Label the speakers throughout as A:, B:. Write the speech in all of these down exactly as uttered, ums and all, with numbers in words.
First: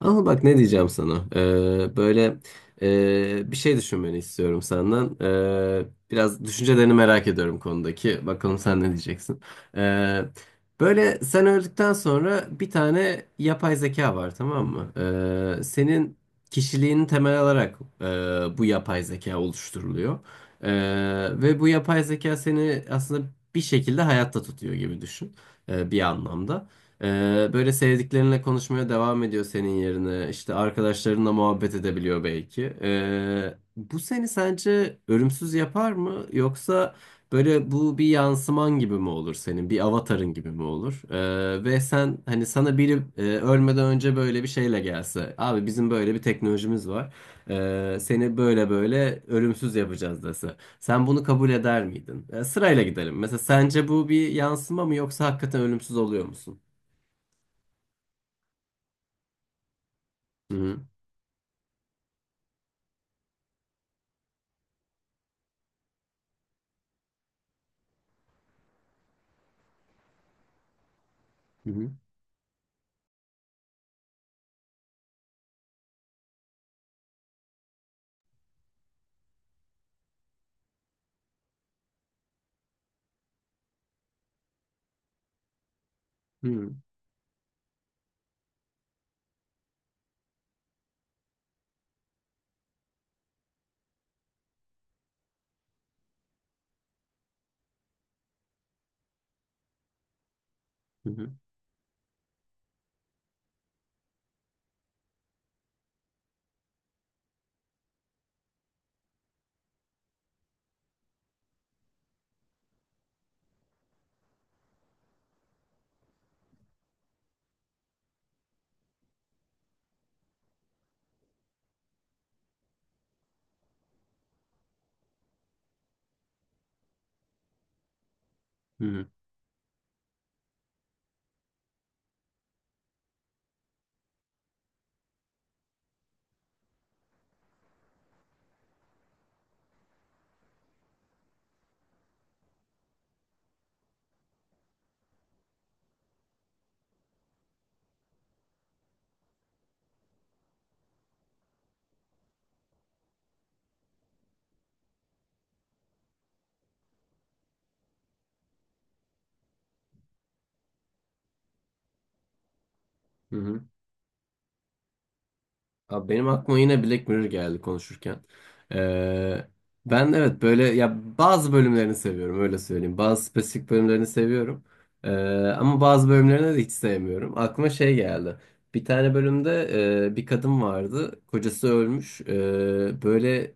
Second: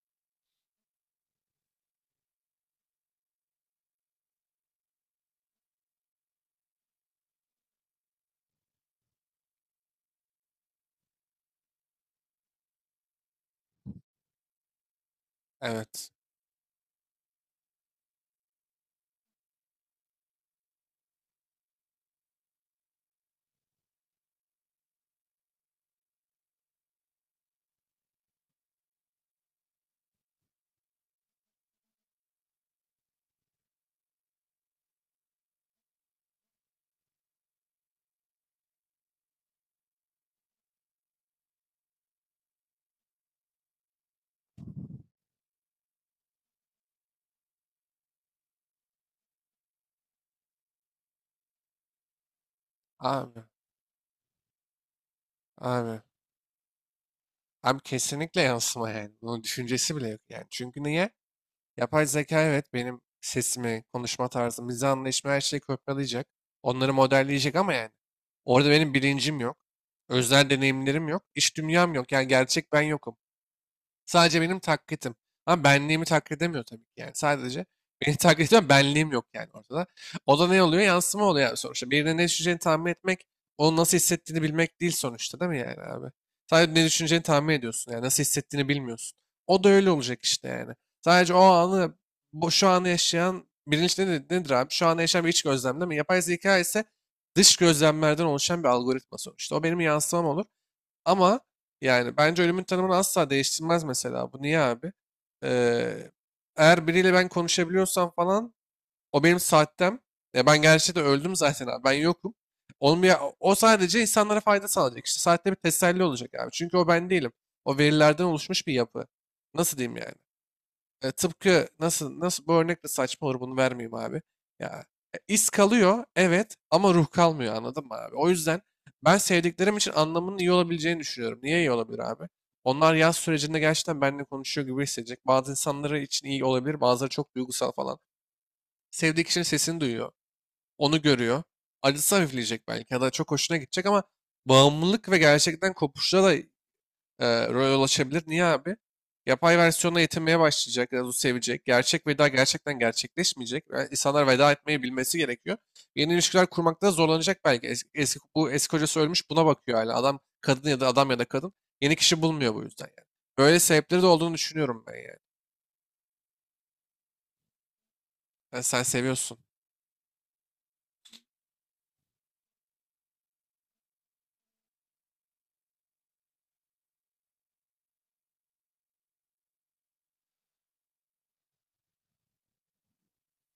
A: Ama bak ne diyeceğim sana. Ee, böyle ee, bir şey düşünmeni istiyorum senden. Ee, biraz düşüncelerini merak ediyorum konudaki. Bakalım sen ne diyeceksin. Ee, Böyle sen öldükten sonra bir tane yapay zeka var, tamam mı? Ee,
B: Evet.
A: senin kişiliğini temel alarak ee, bu yapay zeka oluşturuluyor. Ee, ve bu yapay zeka seni aslında bir şekilde hayatta tutuyor gibi düşün. Ee, bir anlamda. Ee, böyle sevdiklerinle konuşmaya devam ediyor senin yerine. İşte arkadaşlarınla muhabbet edebiliyor belki. Ee, bu seni sence ölümsüz yapar mı? Yoksa böyle bu bir yansıman gibi mi olur senin? Bir avatarın gibi mi olur? Ee, ve sen hani sana biri e, ölmeden önce böyle bir şeyle gelse. Abi bizim böyle bir teknolojimiz var. Ee, seni böyle böyle ölümsüz yapacağız dese. Sen bunu kabul eder miydin? Ee, sırayla gidelim. Mesela
B: Abi.
A: sence bu bir yansıma mı yoksa hakikaten ölümsüz
B: Abi.
A: oluyor musun?
B: Abi kesinlikle yansıma yani. Bunun düşüncesi bile yok yani.
A: Hı hı,
B: Çünkü niye? Yapay zeka evet benim sesimi, konuşma tarzımı, mizah anlayışımı her şeyi kopyalayacak. Onları modelleyecek ama yani. Orada benim bilincim yok. Özel deneyimlerim yok. İç
A: hı
B: dünyam yok. Yani gerçek ben yokum. Sadece benim taklitim. Ama benliğimi taklit edemiyor tabii ki yani. Sadece beni taklit ediyor ama benliğim yok yani ortada. O da ne oluyor? Yansıma oluyor yani sonuçta. Birine ne düşüneceğini tahmin etmek, onun nasıl hissettiğini bilmek değil sonuçta değil mi yani abi?
A: hı,
B: Sadece ne düşüneceğini tahmin ediyorsun yani. Nasıl hissettiğini bilmiyorsun. O da öyle olacak işte yani. Sadece o anı, bu, şu anı yaşayan, bilinç ne nedir abi? Şu anı yaşayan bir iç gözlem değil mi? Yapay zeka ise dış gözlemlerden oluşan bir algoritma sonuçta. O benim yansımam olur.
A: hı hı,
B: Ama yani bence ölümün tanımını asla değiştirmez mesela. Bu niye abi? Ee, Eğer biriyle ben konuşabiliyorsam falan o benim saatten. Ya ben gerçekten öldüm zaten abi. Ben yokum. Onun bir, o sadece insanlara fayda sağlayacak. İşte saatte bir teselli olacak abi. Çünkü o ben değilim. O verilerden oluşmuş bir yapı. Nasıl diyeyim yani? E, tıpkı nasıl nasıl bu örnek de saçma olur bunu vermeyeyim abi. Ya e, iz kalıyor evet ama ruh kalmıyor anladın mı abi? O yüzden
A: hı hı, hı hı,
B: ben sevdiklerim için anlamının iyi olabileceğini düşünüyorum. Niye iyi olabilir abi? Onlar yaz sürecinde gerçekten benimle konuşuyor gibi hissedecek. Bazı insanları için iyi olabilir, bazıları çok duygusal falan. Sevdiği kişinin sesini duyuyor, onu görüyor. Acısı hafifleyecek belki ya da çok hoşuna gidecek ama bağımlılık ve gerçekten kopuşla da e, rol ulaşabilir. Niye abi? Yapay versiyonla yetinmeye başlayacak, biraz sevecek. Gerçek veda gerçekten gerçekleşmeyecek. Yani insanlar veda etmeyi bilmesi gerekiyor. Yeni ilişkiler kurmakta zorlanacak belki. Es- Eski, bu eski kocası ölmüş buna bakıyor hala. Adam kadın ya da adam ya da kadın yeni kişi bulmuyor bu yüzden yani.
A: hı
B: Böyle
A: hı.
B: sebepleri de olduğunu düşünüyorum ben yani.
A: Abi benim aklıma yine Black Mirror geldi konuşurken.
B: Ben- sen seviyorsun.
A: Ee, Ben evet böyle ya bazı bölümlerini seviyorum, öyle söyleyeyim. Bazı spesifik bölümlerini seviyorum. Ee, Ama bazı bölümlerini de hiç sevmiyorum. Aklıma şey geldi. Bir tane bölümde e, bir kadın vardı. Kocası ölmüş. Ee, böyle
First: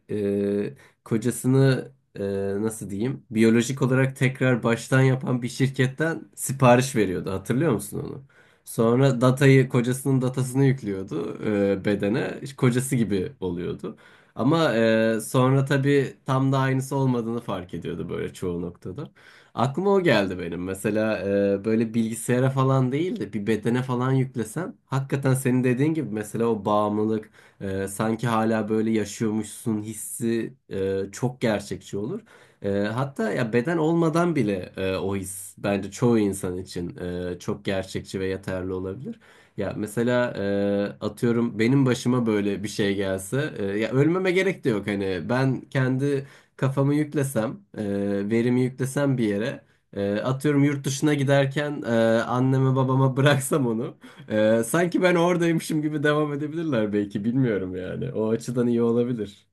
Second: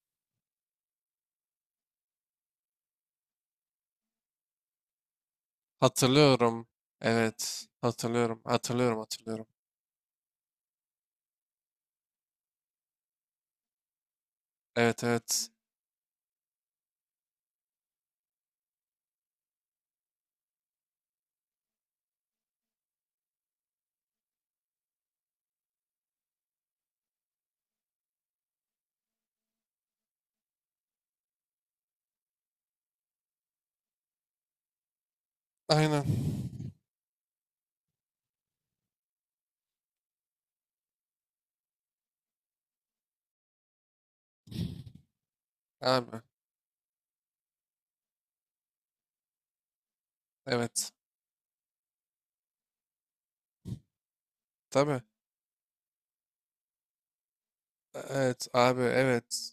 A: e, kocasını e, nasıl diyeyim? Biyolojik olarak tekrar baştan yapan bir şirketten
B: Hatırlıyorum.
A: sipariş veriyordu.
B: Evet.
A: Hatırlıyor musun onu?
B: Hatırlıyorum. Hatırlıyorum.
A: Sonra
B: Hatırlıyorum.
A: datayı, kocasının datasını yüklüyordu e, bedene. İşte kocası gibi oluyordu. Ama
B: Evet,
A: e,
B: evet.
A: sonra tabii tam da aynısı olmadığını fark ediyordu böyle çoğu noktada. Aklıma o geldi benim. Mesela e, böyle bilgisayara falan değil de bir bedene falan yüklesen, hakikaten senin dediğin gibi mesela o bağımlılık, e, sanki hala böyle yaşıyormuşsun hissi e, çok gerçekçi olur. E, hatta ya beden olmadan bile e, o his bence
B: Aynen.
A: çoğu insan için e, çok gerçekçi ve yeterli olabilir. Ya mesela e, atıyorum benim başıma böyle bir şey gelse, e, ya ölmeme gerek de yok, hani ben
B: Abi.
A: kendi kafamı yüklesem, e, verimi yüklesem bir yere, e, atıyorum yurt
B: Evet.
A: dışına giderken, e, anneme babama bıraksam onu, e, sanki
B: Tabii.
A: ben oradaymışım gibi devam edebilirler belki, bilmiyorum
B: E,
A: yani o
B: Evet
A: açıdan
B: abi,
A: iyi olabilir.
B: evet.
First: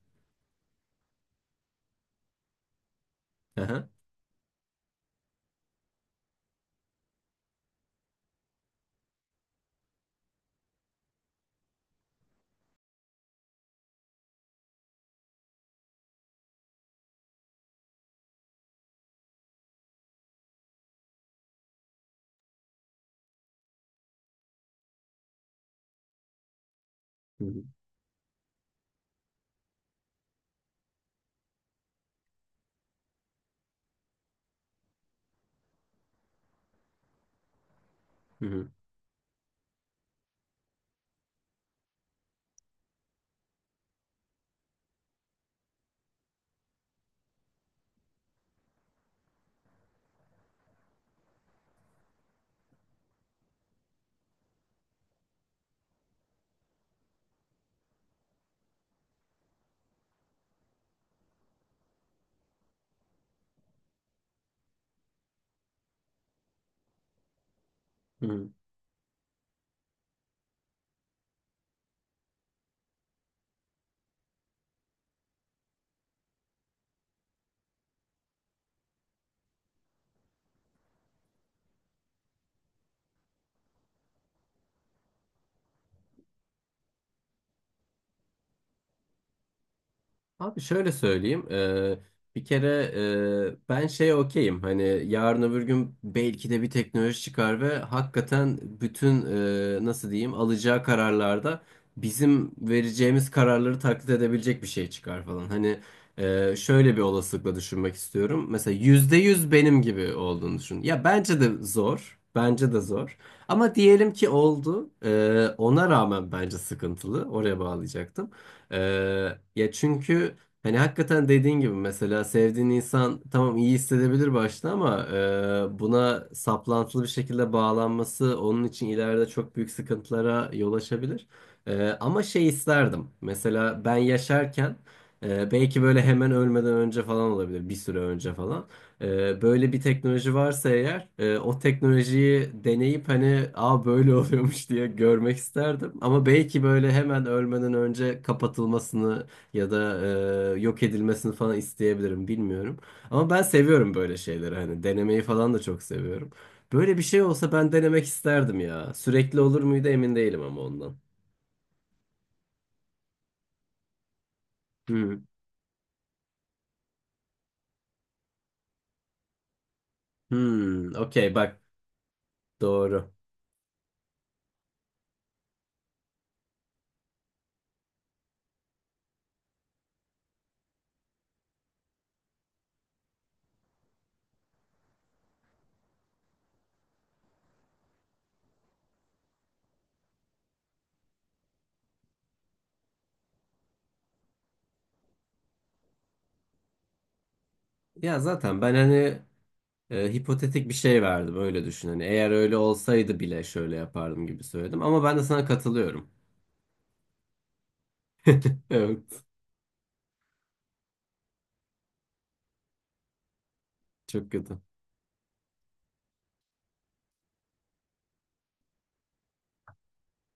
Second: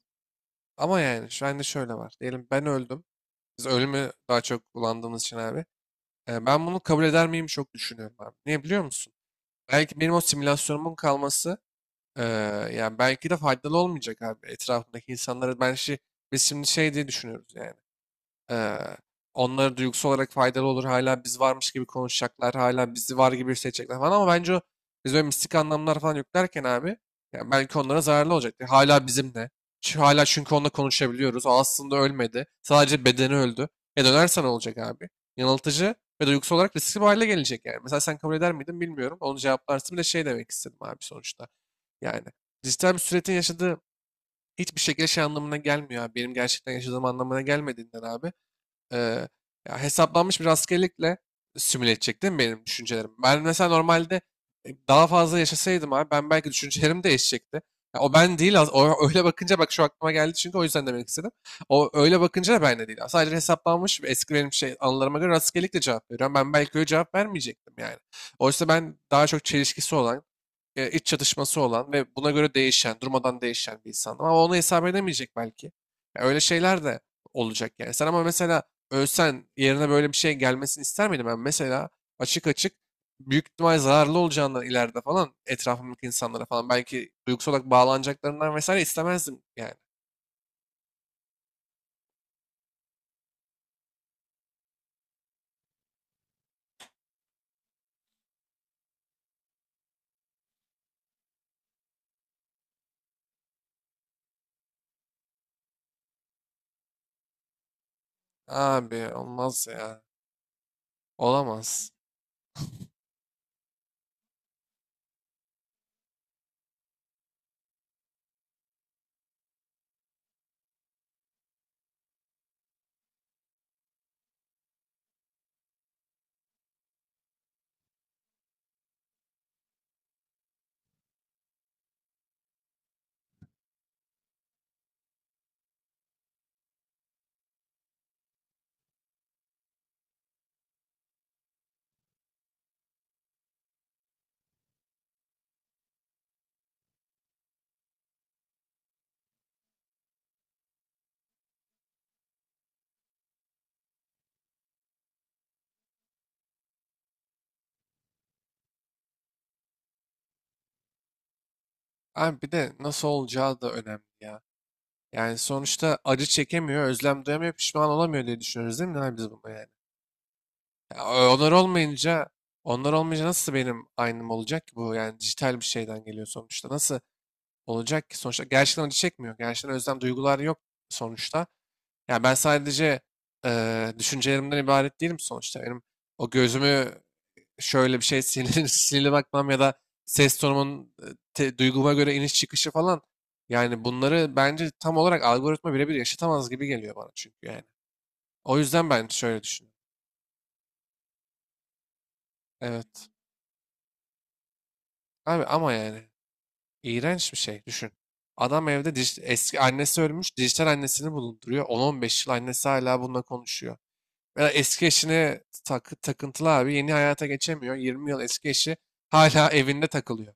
B: Ama yani şu anda şöyle var. Diyelim ben öldüm. Biz
A: Aha.
B: ölümü daha çok kullandığımız için abi. E, ben bunu kabul eder miyim çok düşünüyorum abi. Niye biliyor musun? Belki benim o simülasyonumun kalması e, yani belki de faydalı olmayacak abi. Etrafındaki insanlara ben şey, biz şimdi şey diye düşünüyoruz yani. Ee, Onlara duygusal olarak faydalı olur. Hala biz varmış gibi konuşacaklar. Hala bizi var gibi hissedecekler falan. Ama bence o biz böyle mistik anlamlar falan yüklerken abi
A: Hı
B: ya
A: hı.
B: belki onlara zararlı olacaktı. Hala bizimle. Çünkü hala çünkü onunla konuşabiliyoruz. O aslında ölmedi. Sadece bedeni öldü. E dönersen olacak abi. Yanıltıcı ve duygusal olarak riskli bir hale gelecek yani. Mesela sen kabul
A: Hı
B: eder
A: hı.
B: miydin bilmiyorum. Onu cevaplarsın. Bir de şey demek istedim abi sonuçta. Yani dijital bir süretin yaşadığı hiçbir şekilde şey anlamına gelmiyor abi. Benim gerçekten yaşadığım anlamına gelmediğinden abi, e, ya hesaplanmış bir rastgelelikle simüle edecek değil mi benim düşüncelerim? Ben mesela normalde e, daha fazla yaşasaydım abi ben belki düşüncelerim değişecekti. Ya o ben değil az- o öyle bakınca bak şu aklıma geldi çünkü o yüzden demek istedim. O öyle bakınca da ben de değil. Sadece hesaplanmış bir eski benim şey anılarıma göre rastgelelikle cevap veriyorum. Ben belki öyle cevap vermeyecektim yani.
A: Hı hı.
B: Oysa ben daha çok çelişkisi olan, e, iç çatışması olan ve buna göre değişen, durmadan değişen bir insandım. Ama onu hesap edemeyecek belki. Ya öyle şeyler de olacak yani. Sen ama mesela ölsen yerine böyle bir şey gelmesini ister miydin? Ben mesela açık açık büyük ihtimal zararlı olacağından ileride falan etrafımdaki insanlara falan belki duygusal olarak bağlanacaklarından vesaire istemezdim yani.
A: Abi şöyle söyleyeyim. Eee, bir kere eee, ben şeye okeyim. Hani yarın öbür gün belki de bir teknoloji çıkar ve hakikaten bütün eee, nasıl diyeyim, alacağı kararlarda bizim vereceğimiz kararları taklit edebilecek bir şey çıkar falan. Hani eee, şöyle bir olasılıkla düşünmek istiyorum. Mesela
B: Abi
A: yüzde yüz
B: olmaz
A: benim
B: ya.
A: gibi olduğunu düşün. Ya bence de
B: Olamaz.
A: zor. Bence de zor. Ama diyelim ki oldu. Eee, ona rağmen bence sıkıntılı. Oraya bağlayacaktım. Ee, ya çünkü hani hakikaten dediğin gibi mesela sevdiğin insan tamam iyi hissedebilir başta, ama e, buna saplantılı bir şekilde bağlanması onun için ileride çok büyük sıkıntılara yol açabilir. Ee, ama şey isterdim. Mesela ben yaşarken, e, belki böyle hemen ölmeden önce falan olabilir, bir süre önce falan. Ee, Böyle bir teknoloji varsa eğer, e, o teknolojiyi deneyip hani aa böyle oluyormuş diye görmek isterdim. Ama belki böyle hemen ölmeden önce kapatılmasını ya da e, yok edilmesini falan isteyebilirim, bilmiyorum. Ama ben seviyorum böyle şeyleri, hani denemeyi falan da çok seviyorum. Böyle bir şey olsa ben denemek isterdim ya. Sürekli olur muydu emin değilim ama ondan.
B: Abi bir de nasıl olacağı da önemli ya.
A: Hmm.
B: Yani sonuçta acı çekemiyor, özlem duyamıyor, pişman olamıyor diye düşünüyoruz değil mi abi biz bunu yani?
A: Hmm,
B: Ya, o-
A: okey
B: onlar
A: bak,
B: olmayınca, onlar
A: doğru.
B: olmayınca nasıl benim aynım olacak ki bu? Yani dijital bir şeyden geliyor sonuçta. Nasıl olacak ki sonuçta? Gerçekten acı çekmiyor. Gerçekten özlem duygular yok sonuçta. Yani ben sadece eee, düşüncelerimden ibaret değilim sonuçta. Benim o gözümü şöyle bir şey sinirli, sinirli bakmam ya da ses tonumun e, te- duyguma göre iniş çıkışı falan. Yani bunları bence tam olarak algoritma birebir yaşatamaz gibi geliyor bana çünkü yani.
A: Ya
B: O
A: zaten ben
B: yüzden ben
A: hani
B: şöyle düşünüyorum.
A: e, hipotetik bir şey verdim, öyle düşün. Hani eğer öyle
B: Evet.
A: olsaydı bile şöyle yapardım gibi söyledim. Ama ben de sana
B: Abi ama yani.
A: katılıyorum.
B: İğrenç bir şey. Düşün. Adam evde dij-
A: Evet.
B: eski annesi ölmüş, dijital annesini bulunduruyor. on on beş yıl annesi hala bununla konuşuyor.
A: Çok
B: Ya
A: kötü.
B: eski eşine tak, takıntılı abi yeni hayata geçemiyor. yirmi yıl eski eşi hala evinde takılıyor.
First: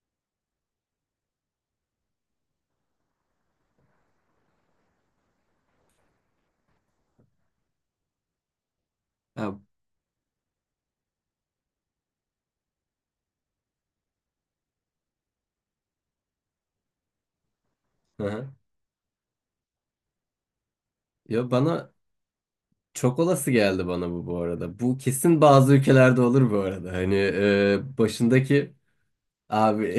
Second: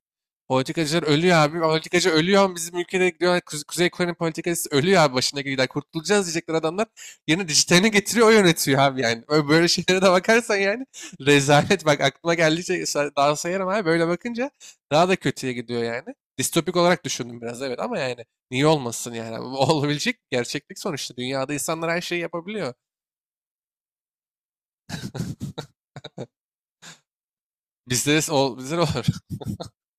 B: Politikacılar ölüyor abi. Politikacı ölüyor. Ama bizim ülkede diyor, Kuze- Kuzey Kore'nin politikacısı ölüyor abi başına gidiyor. Kurtulacağız diyecekler adamlar. Yeni dijitalini getiriyor o yönetiyor abi yani. Ö-
A: Ya,
B: Böyle şeylere de bakarsan yani rezalet. Bak aklıma geldikçe sa- daha sayarım abi. Böyle bakınca daha da kötüye gidiyor yani. Distopik olarak düşündüm biraz, evet ama yani
A: aha.
B: niye olmasın yani. Olabilecek gerçeklik sonuçta.
A: Ya
B: Dünyada insanlar
A: bana
B: her şeyi yapabiliyor.
A: çok olası geldi bana, bu bu arada. Bu kesin bazı ülkelerde olur bu arada. Hani e,
B: Bizde de ol, bizde
A: başındaki
B: de olur.
A: abi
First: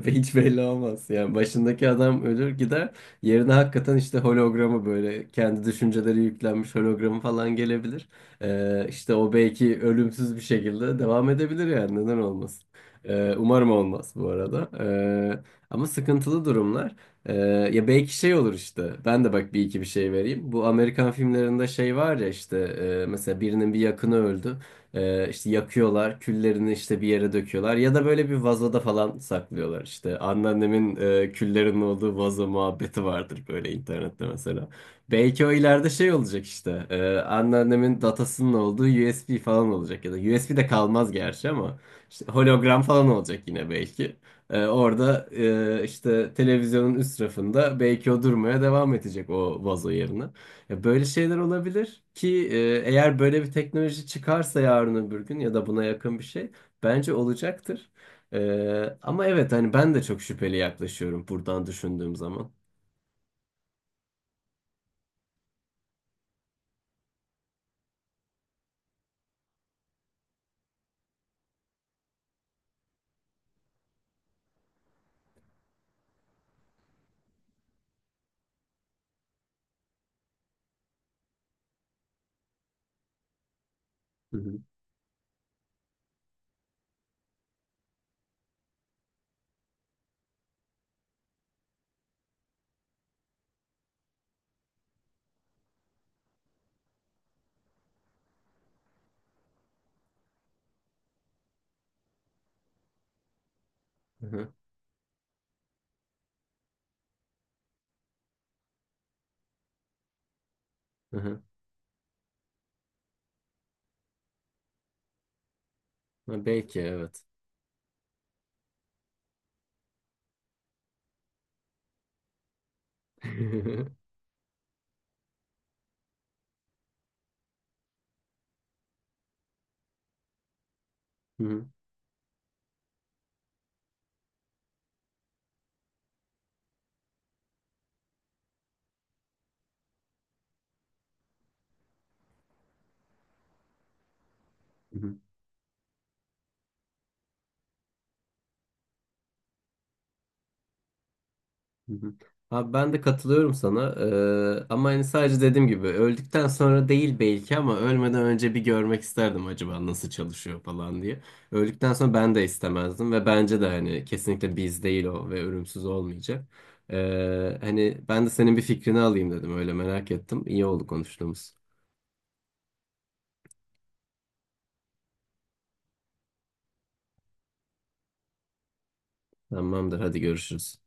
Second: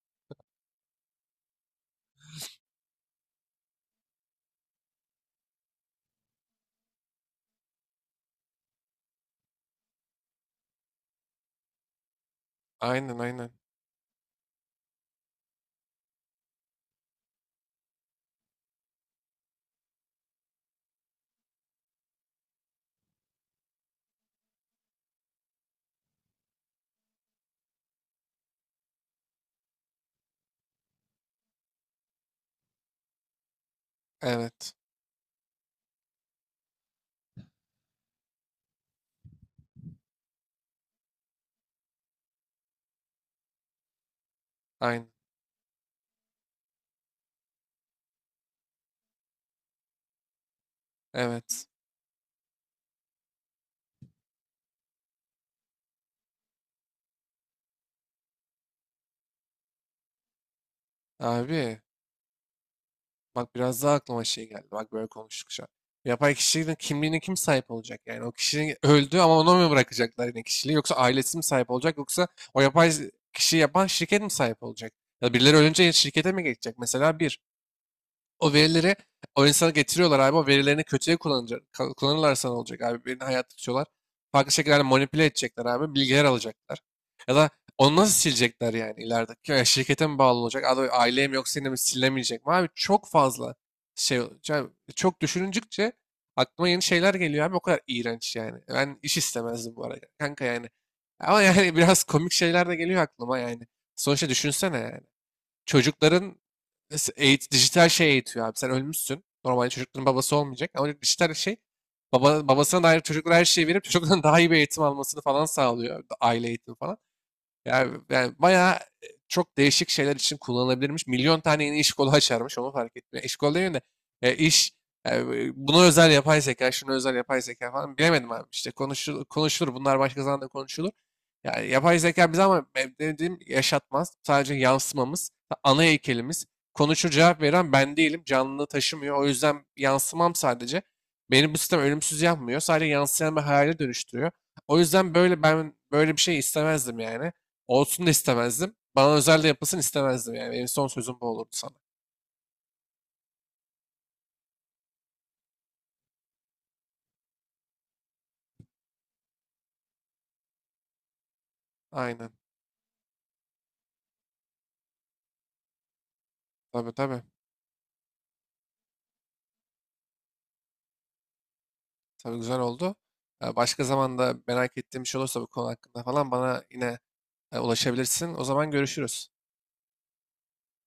A: hiç belli olmaz. Yani başındaki adam ölür gider. Yerine hakikaten işte hologramı, böyle kendi düşünceleri yüklenmiş hologramı falan gelebilir. Ee, işte o belki ölümsüz bir şekilde devam edebilir yani, neden olmasın.
B: Aynen,
A: Ee,
B: aynen.
A: umarım olmaz bu arada. Ee, ama sıkıntılı durumlar. Ee, Ya belki şey olur işte. Ben de bak bir iki bir şey vereyim. Bu Amerikan filmlerinde şey var ya işte, e, mesela birinin bir yakını öldü. Ee, işte yakıyorlar, küllerini işte bir yere döküyorlar ya da böyle bir vazoda falan saklıyorlar işte. Anneannemin e, küllerin olduğu vazo muhabbeti vardır böyle internette mesela.
B: Evet.
A: Belki o ileride şey olacak işte. E, anneannemin datasının olduğu U S B falan olacak ya da U S B de kalmaz gerçi, ama işte hologram falan olacak yine belki. E,
B: Aynen.
A: orada e, işte televizyonun üst rafında belki o durmaya devam edecek o vazo yerine. Ya böyle şeyler
B: Evet.
A: olabilir ki, e, eğer böyle bir teknoloji çıkarsa yarın öbür gün ya da buna yakın bir şey bence olacaktır. E, ama evet hani ben de çok şüpheli yaklaşıyorum buradan
B: Abi
A: düşündüğüm zaman.
B: bak biraz daha aklıma şey geldi. Bak böyle konuştuk şu an. Yapay kişinin kimliğine kim sahip olacak? Yani o kişinin öldü ama ona mı bırakacaklar yine kişiliği? Yoksa ailesi mi sahip olacak? Yoksa o yapay kişiyi yapan şirket mi sahip olacak? Ya birileri ölünce şirkete mi geçecek? Mesela bir. O verileri o insana getiriyorlar abi. O verilerini kötüye kullanacak, ka- kullanırlarsa ne olacak abi? Birini hayatta tutuyorlar.
A: Hı
B: Farklı
A: hı.
B: şekillerde manipüle edecekler abi. Bilgiler alacaklar. Ya da onu nasıl silecekler yani ileride? Ya şirkete mi bağlı olacak? Abi aileye mi yoksa yine mi silinemeyecek mi? Abi çok fazla şey olacak. Çok düşününcükçe aklıma yeni şeyler geliyor abi. O kadar iğrenç yani. Ben iş istemezdim bu arada. Kanka yani. Ama yani biraz komik şeyler de geliyor aklıma yani.
A: Hı
B: Sonuçta
A: hı.
B: düşünsene yani çocukların nasıl eğit dijital şey eğitiyor abi. Sen ölmüşsün. Normalde çocukların babası olmayacak ama
A: Hı
B: dijital
A: hı.
B: şey baba, babasına dair çocuklara her şeyi verip çocukların daha iyi bir eğitim almasını falan sağlıyor.
A: Ha,
B: Aile eğitimi
A: belki
B: falan.
A: evet.
B: Yani, yani bayağı e, çok değişik şeyler için kullanılabilirmiş. Milyon tane yeni iş kolu açarmış onu fark etmiyor. İş kolu değil de
A: Hı
B: e, iş e, buna özel yapay zeka, şuna özel yapay zeka falan bilemedim abi. İşte konuşulur, konuşulur bunlar başka zaman da konuşulur.
A: hı.
B: Yani yapay zeka bize ama ben dediğim yaşatmaz. Sadece yansımamız, ana heykelimiz. Konuşur cevap veren ben değilim. Canlılığı taşımıyor. O yüzden yansımam sadece. Beni bu sistem ölümsüz yapmıyor. Sadece yansıyan bir hayale dönüştürüyor. O
A: Hı
B: yüzden
A: hı.
B: böyle ben böyle bir şey istemezdim yani. Olsun da istemezdim. Bana özel de yapılsın istemezdim yani. Benim son sözüm bu olurdu sana.
A: Hı hı. Abi ben de katılıyorum sana. Ee, ama hani sadece dediğim gibi öldükten sonra değil belki, ama ölmeden önce bir görmek isterdim acaba nasıl çalışıyor falan diye. Öldükten sonra
B: Aynen.
A: ben de istemezdim ve bence de hani kesinlikle biz değil o, ve ölümsüz olmayacak.
B: Tabii, tabii.
A: Ee, hani ben de senin bir fikrini alayım dedim, öyle merak ettim. İyi oldu konuştuğumuz.
B: Tabii güzel oldu. Ee, Başka zaman da merak ettiğim bir şey olursa bu konu hakkında falan bana yine e, ulaşabilirsin. O zaman görüşürüz.
A: Tamamdır, hadi görüşürüz.